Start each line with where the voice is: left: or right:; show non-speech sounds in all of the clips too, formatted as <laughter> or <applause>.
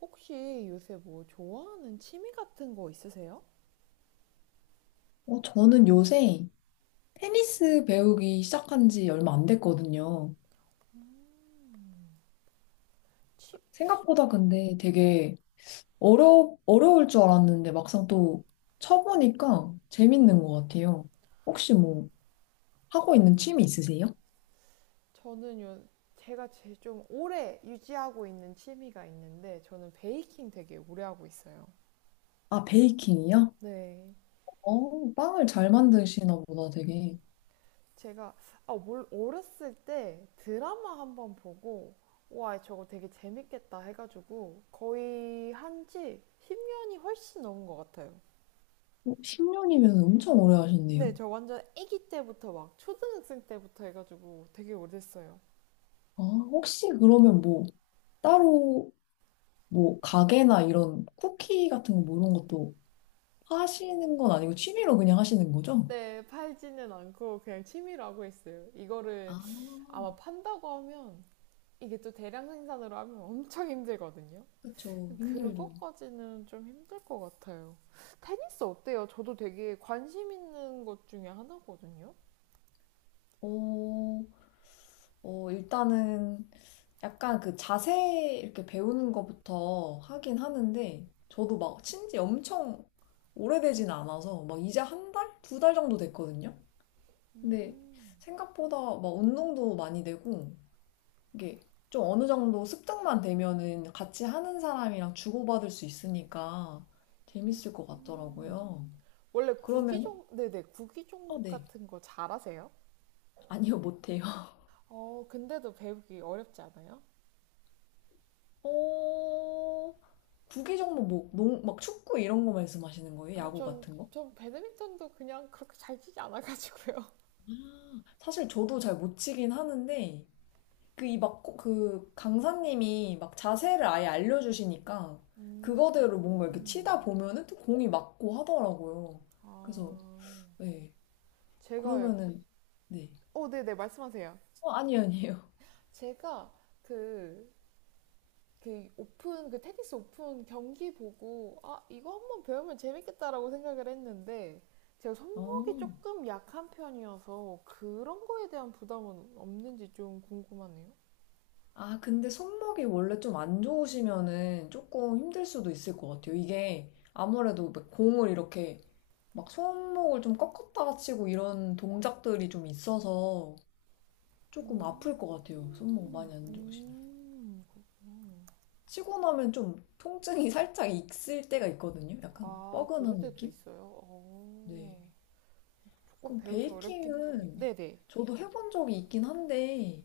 right: 혹시 요새 뭐 좋아하는 취미 같은 거 있으세요?
left: 저는 요새 테니스 배우기 시작한 지 얼마 안 됐거든요.
right: 취,
left: 생각보다 근데 되게 어려울 줄 알았는데 막상 또 쳐보니까 재밌는 것 같아요. 혹시 뭐 하고 있는 취미 있으세요?
right: 저는 제가 제 좀 오래 유지하고 있는 취미가 있는데, 저는 베이킹 되게 오래 하고 있어요.
left: 아, 베이킹이요?
right: 네.
left: 빵을 잘 만드시나 보다 되게.
right: 제가, 어렸을 때 드라마 한번 보고, 와, 저거 되게 재밌겠다 해가지고, 거의 한 지 10년이 훨씬 넘은 것 같아요.
left: 10년이면 엄청 오래 하셨네요.
right: 네, 저 완전 아기 때부터 막 초등학생 때부터 해가지고 되게 오래됐어요.
left: 아, 혹시 그러면 뭐 따로 뭐 가게나 이런 쿠키 같은 거뭐 이런 것도 하시는 건 아니고 취미로 그냥 하시는 거죠?
right: 네, 팔지는 않고 그냥 취미로 하고 있어요.
left: 아,
right: 이거를 아마 판다고 하면 이게 또 대량 생산으로 하면 엄청 힘들거든요.
left: 그쵸. 힘들죠.
right: 그거까지는 좀 힘들 것 같아요. 테니스 어때요? 저도 되게 관심 있는 것 중에 하나거든요.
left: 어, 일단은 약간 그 자세 이렇게 배우는 것부터 하긴 하는데, 저도 막 친지 엄청 오래되진 않아서, 막 이제 한 달? 2달 정도 됐거든요? 근데 생각보다 막 운동도 많이 되고, 이게 좀 어느 정도 습득만 되면은 같이 하는 사람이랑 주고받을 수 있으니까 재밌을 것 같더라고요.
right: 원래
left: 그러면
right: 네네, 구기
left: 어,
right: 종목
left: 네.
right: 같은 거 잘하세요?
left: 아니요, 못해요. <laughs>
right: 어, 근데도 배우기 어렵지 않아요?
left: 어, 구기 종목 뭐, 막 축구 이런 거 말씀하시는 거예요?
right: 아니,
left: 야구 같은 거?
right: 전 배드민턴도 그냥 그렇게 잘 치지 않아가지고요.
left: 사실 저도 잘 못 치긴 하는데 그 이 막 그 강사님이 막 자세를 아예 알려주시니까
right: <laughs> 음,
left: 그거대로 뭔가 이렇게 치다 보면은 또 공이 맞고 하더라고요.
right: 아,
left: 그래서 네.
right: 제가
left: 그러면은 네.
right: 어, 네네, 말씀하세요.
left: 아니 아니에요.
right: 제가 그, 그 테니스 오픈 경기 보고, 아, 이거 한번 배우면 재밌겠다라고 생각을 했는데, 제가
left: <laughs>
right: 손목이
left: 어.
right: 조금 약한 편이어서 그런 거에 대한 부담은 없는지 좀 궁금하네요.
left: 아, 근데 손목이 원래 좀 안 좋으시면은 조금 힘들 수도 있을 것 같아요. 이게 아무래도 막 공을 이렇게 막 손목을 좀 꺾었다가 치고 이런 동작들이 좀 있어서 조금 아플 것 같아요. 손목
right: 음,
left: 많이 안 좋으시면.
right: 음.
left: 치고 나면 좀 통증이 <laughs> 살짝 있을 때가 있거든요. 약간
right: 아, 그럴
left: 뻐근한
right: 때도
left: 느낌?
right: 있어요.
left: 네.
right: 어, 조금
left: 그럼
right: 배우기 어렵긴 하겠네요.
left: 베이킹은
right: 네네.
left: 저도 해본 적이 있긴 한데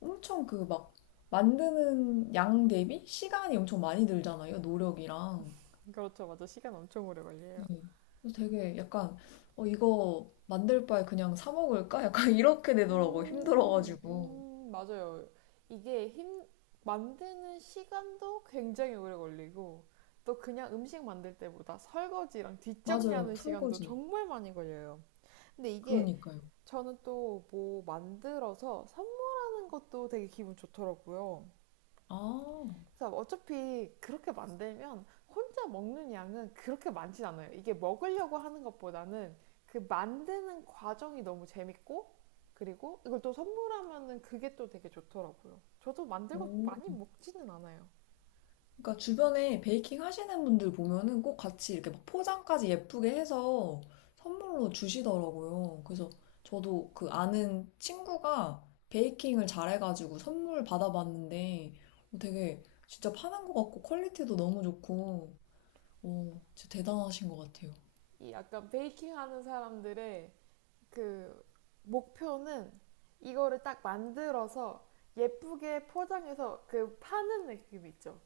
left: 엄청 그 막 만드는 양 대비 시간이 엄청 많이 들잖아요. 노력이랑.
right: 그렇죠, 맞아. 시간 엄청 오래 걸려요.
left: 음. 그래서 되게 약간 이거 만들 바에 그냥 사 먹을까? 약간 <laughs> 이렇게 되더라고 힘들어가지고
right: 맞아요. 이게 힘, 만드는 시간도 굉장히 오래 걸리고, 또 그냥 음식 만들 때보다 설거지랑
left: 맞아요
right: 뒷정리하는 시간도
left: 설거지
right: 정말 많이 걸려요. 근데 이게
left: 그러니까요
right: 저는 또 뭐 만들어서 선물하는 것도 되게 기분 좋더라고요.
left: 아
right: 그래서 어차피 그렇게 만들면 혼자 먹는 양은 그렇게 많진 않아요. 이게 먹으려고 하는 것보다는 그 만드는 과정이 너무 재밌고 그리고 이걸 또 선물하면은 그게 또 되게 좋더라고요. 저도 만들고
left: 오.
right: 많이 먹지는 않아요.
left: 그러니까 주변에 베이킹 하시는 분들 보면은 꼭 같이 이렇게 막 포장까지 예쁘게 해서 선물로 주시더라고요. 그래서 저도 그 아는 친구가 베이킹을 잘해가지고 선물 받아봤는데 되게 진짜 파는 것 같고 퀄리티도 너무 좋고 오 진짜 대단하신 것 같아요.
right: 이 약간 베이킹 하는 사람들의 그 목표는 이거를 딱 만들어서 예쁘게 포장해서 그 파는 느낌 있죠.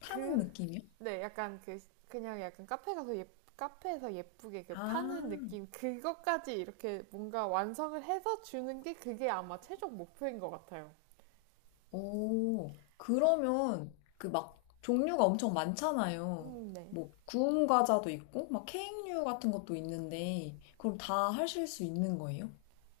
left: 타는
right: 그,
left: 느낌이요?
right: 네, 약간 그냥 약간 카페에서 예쁘게 그 파는
left: 아,
right: 느낌, 그것까지 이렇게 뭔가 완성을 해서 주는 게 그게 아마 최종 목표인 것 같아요.
left: 오, 그러면 그 막 종류가 엄청 많잖아요.
right: 네.
left: 뭐 구운 과자도 있고 막 케이크류 같은 것도 있는데 그럼 다 하실 수 있는 거예요?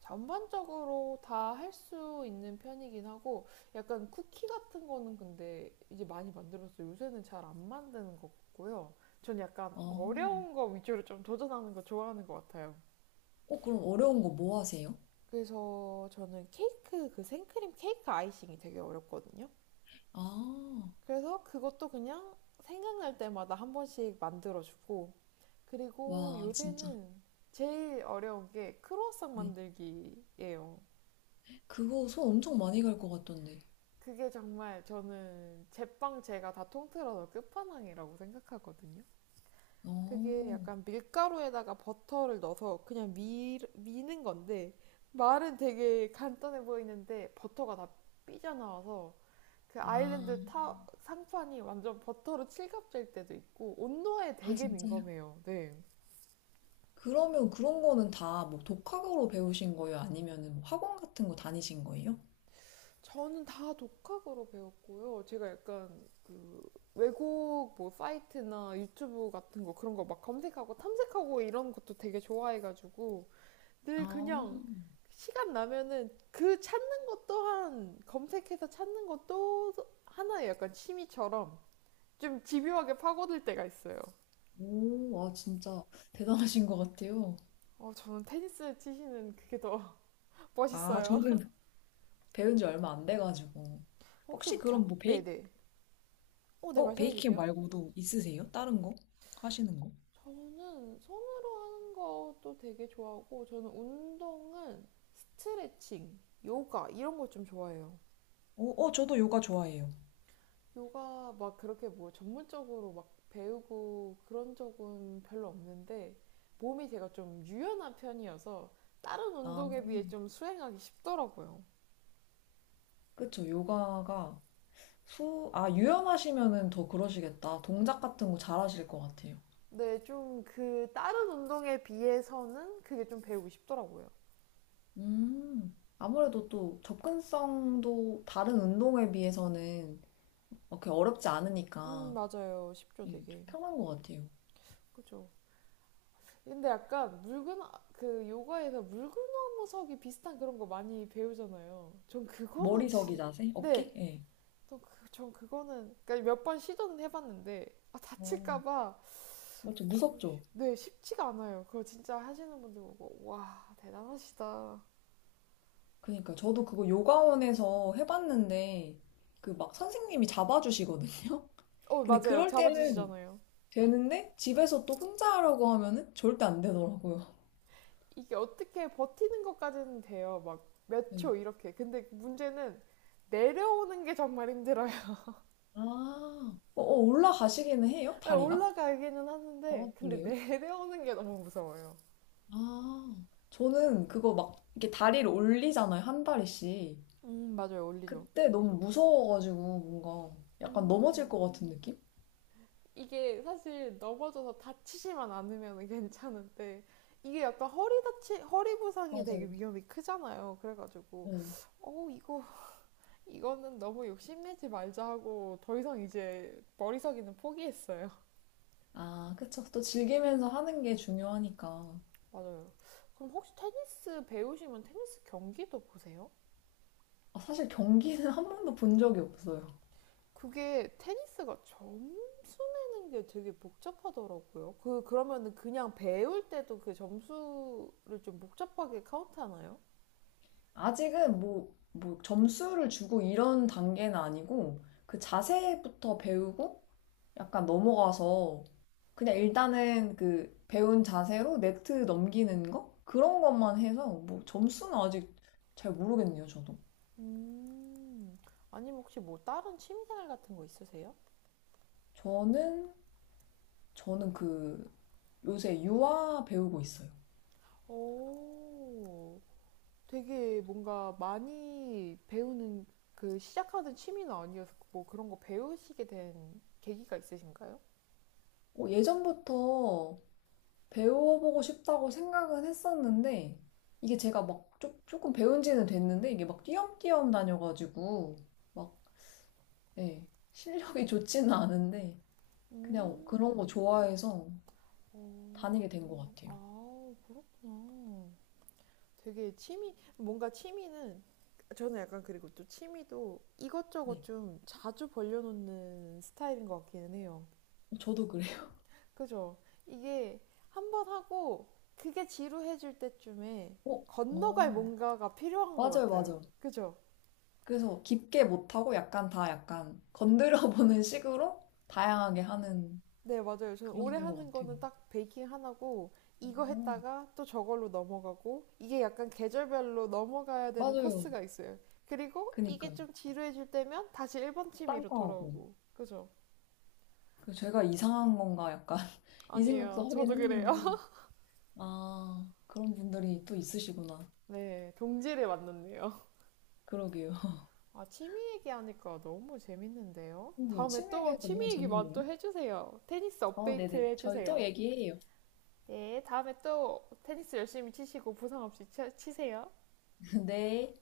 right: 전반적으로 다 할 수 있는 편이긴 하고, 약간 쿠키 같은 거는 근데 이제 많이 만들어서 요새는 잘 안 만드는 것 같고요. 전 약간
left: 아,
right: 어려운 거 위주로 좀 도전하는 거 좋아하는 것 같아요.
left: 그럼 어려운 거 뭐 하세요?
right: 그래서 저는 그 생크림 케이크 아이싱이 되게 어렵거든요.
left: 아,
right: 그래서 그것도 그냥 생각날 때마다 한 번씩 만들어주고, 그리고
left: 와, 진짜.
right: 요새는 제일 어려운 게 크로아상
left: 네.
right: 만들기예요.
left: 그거 손 엄청 많이 갈 것 같던데.
right: 그게 정말 저는 제빵 제가 다 통틀어서 끝판왕이라고 생각하거든요. 그게
left: 어,
right: 약간 밀가루에다가 버터를 넣어서 그냥 미는 건데, 말은 되게 간단해 보이는데 버터가 다 삐져나와서 그
left: 아,
right: 아일랜드 타 상판이 완전 버터로 칠갑질 때도 있고 온도에
left: 아,
right: 되게
left: 진짜요?
right: 민감해요. 네.
left: 그러면 그런 거는 다 뭐 독학으로 배우신 거예요? 아니면은 뭐 학원 같은 거 다니신 거예요?
right: 저는 다 독학으로 배웠고요. 제가 약간 그 외국 뭐 사이트나 유튜브 같은 거 그런 거 막 검색하고 탐색하고 이런 것도 되게 좋아해가지고 늘
left: 아.
right: 그냥 시간 나면은 그 찾는 것 또한 검색해서 찾는 것도 하나의 약간 취미처럼 좀 집요하게 파고들 때가 있어요.
left: 오, 와, 진짜 대단하신 것 같아요.
right: 어, 저는 테니스 치시는 그게 더
left: 아,
right: 멋있어요.
left: 저는
right: <laughs>
left: 배운 지 얼마 안 돼가지고.
right: 혹시
left: 혹시
right: 뭐
left: 그럼 뭐 베이,
right: 네네. 어, 네
left: 어,
right: 말씀해
left: 베이킹
right: 주세요.
left: 말고도 있으세요? 다른 거? 하시는 거?
right: 저는 손으로 하는 것도 되게 좋아하고 저는 운동은 스트레칭, 요가 이런 거 좀 좋아해요.
left: 저도 요가 좋아해요.
right: 요가 막 그렇게 뭐 전문적으로 막 배우고 그런 적은 별로 없는데 몸이 제가 좀 유연한 편이어서 다른
left: 아,
right: 운동에 비해 좀 수행하기 쉽더라고요.
left: 그쵸. 요가가 아, 유연하시면은 더 그러시겠다. 동작 같은 거 잘하실 것 같아요.
right: 네, 좀 그 다른 운동에 비해서는 그게 좀 배우기 쉽더라고요.
left: 아무래도 또 접근성도 다른 운동에 비해서는 그렇게 어렵지 않으니까
right: 맞아요. 쉽죠,
left: 예, 좀
right: 되게.
left: 편한 것 같아요.
right: 그죠. 근데 약간 물구나 그 요가에서 물구나무서기 비슷한 그런 거 많이 배우잖아요. 전
left: 머리
right: 그거는
left: 서기
right: 진
left: 자세? 어깨?
right: 네.
left: 예.
right: 전 그거는 그러니까 몇 번 시도는 해봤는데 아,
left: 어,
right: 다칠까 봐
left: 맞죠.
right: 어
left: 무섭죠.
right: 네 쉽지가 않아요. 그거 진짜 하시는 분들 보고 와 대단하시다.
left: 그러니까 저도 그거 요가원에서 해봤는데 그 막 선생님이 잡아주시거든요. <laughs>
right: 어
left: 근데
right: 맞아요
left: 그럴 때는
right: 잡아주시잖아요.
left: 되는데 집에서 또 혼자 하라고 하면은 절대 안 되더라고요.
right: 이게 어떻게 버티는 것까지는 돼요. 막 몇
left: 네.
right: 초 이렇게. 근데 문제는 내려오는 게 정말 힘들어요.
left: 아, 올라가시기는 해요?
right: 아니,
left: 다리가?
right: 올라가기는
left: 아
right: 하는데 근데
left: 그래요?
right: <laughs> 내려오는 게 너무 무서워요.
left: 아, 저는 그거 막 이렇게 다리를 올리잖아요. 한 다리씩.
right: 맞아요 올리죠.
left: 그때 너무 무서워가지고 뭔가 약간 넘어질
right: 음
left: 것 같은 느낌?
right: 이게 사실 넘어져서 다치지만 않으면 <laughs> 괜찮은데 이게 약간 허리 부상이 되게
left: 맞아요.
right: 위험이 크잖아요. 그래가지고
left: 네.
right: 어 이거는 너무 욕심내지 말자 하고 더 이상 이제 머리서기는 포기했어요.
left: 아, 그쵸. 또 즐기면서 하는 게 중요하니까.
right: 맞아요. 그럼 혹시 테니스 배우시면 테니스 경기도 보세요?
left: 아, 사실 경기는 <laughs> 한 번도 본 적이 없어요.
right: 그게 테니스가 점수 내는 게 되게 복잡하더라고요. 그 그러면은 그냥 배울 때도 그 점수를 좀 복잡하게 카운트하나요?
left: 아직은 뭐 점수를 주고 이런 단계는 아니고 그 자세부터 배우고 약간 넘어가서 그냥 일단은 그 배운 자세로 네트 넘기는 거? 그런 것만 해서 뭐 점수는 아직 잘 모르겠네요, 저도.
right: 음. 아니면 혹시 뭐 다른 취미생활 같은 거 있으세요?
left: 저는, 저는 그 요새 유아 배우고 있어요.
right: 오. 되게 뭔가 많이 배우는 그 시작하는 취미는 아니어서 뭐 그런 거 배우시게 된 계기가 있으신가요?
left: 예전부터 배워보고 싶다고 생각은 했었는데 이게 제가 막 조금 배운 지는 됐는데 이게 막 띄엄띄엄 다녀가지고 막 예, 실력이 좋지는 않은데 그냥
right: 음.
left: 그런 거 좋아해서
right: 오.
left: 다니게 된 것 같아요.
right: 아, 그렇구나. 되게 취미 뭔가 취미는 저는 약간 그리고 또 취미도
left: 네,
right: 이것저것 좀 자주 벌려놓는 스타일인 것 같기는 해요.
left: 저도 그래요.
right: 그죠? 이게 한번 하고 그게 지루해질 때쯤에
left: <laughs> 어,
right: 건너갈
left: 어,
right: 뭔가가 필요한 것
left: 맞아요,
right: 같아요.
left: 맞아요.
right: 그죠?
left: 그래서 깊게 못하고 약간 다 약간 건드려보는 식으로 다양하게 하는
right: 네, 맞아요. 저는
left: 그런
right: 오래
left: 것
right: 하는
left: 같아요.
right: 거는 딱 베이킹 하나고 이거
left: 어,
right: 했다가 또 저걸로 넘어가고 이게 약간 계절별로 넘어가야 되는
left: 맞아요.
right: 코스가 있어요. 그리고 이게
left: 그니까요.
right: 좀 지루해질 때면 다시 1번 취미로
left: 딴거 하고.
right: 돌아오고. 그죠?
left: 그 제가 이상한 건가 약간 <laughs> 이 생각도
right: 아니에요.
left: 하긴
right: 저도 그래요.
left: 했는데
right: <laughs>
left: 아 그런 분들이 또 있으시구나
right: 네, 동지를 만났네요.
left: 그러게요 <laughs>
right: 아, 취미 얘기하니까 너무 재밌는데요? 다음에
left: 취미
right: 또
left: 얘기하니까
right: 취미
left: 너무
right: 얘기만 또
left: 재밌네요.
right: 해주세요. 테니스
left: 어
right: 업데이트
left: 네네 저희 또
right: 해주세요.
left: 얘기해요
right: 네, 다음에 또 테니스 열심히 치시고 부상 없이 치, 치세요.
left: <laughs> 네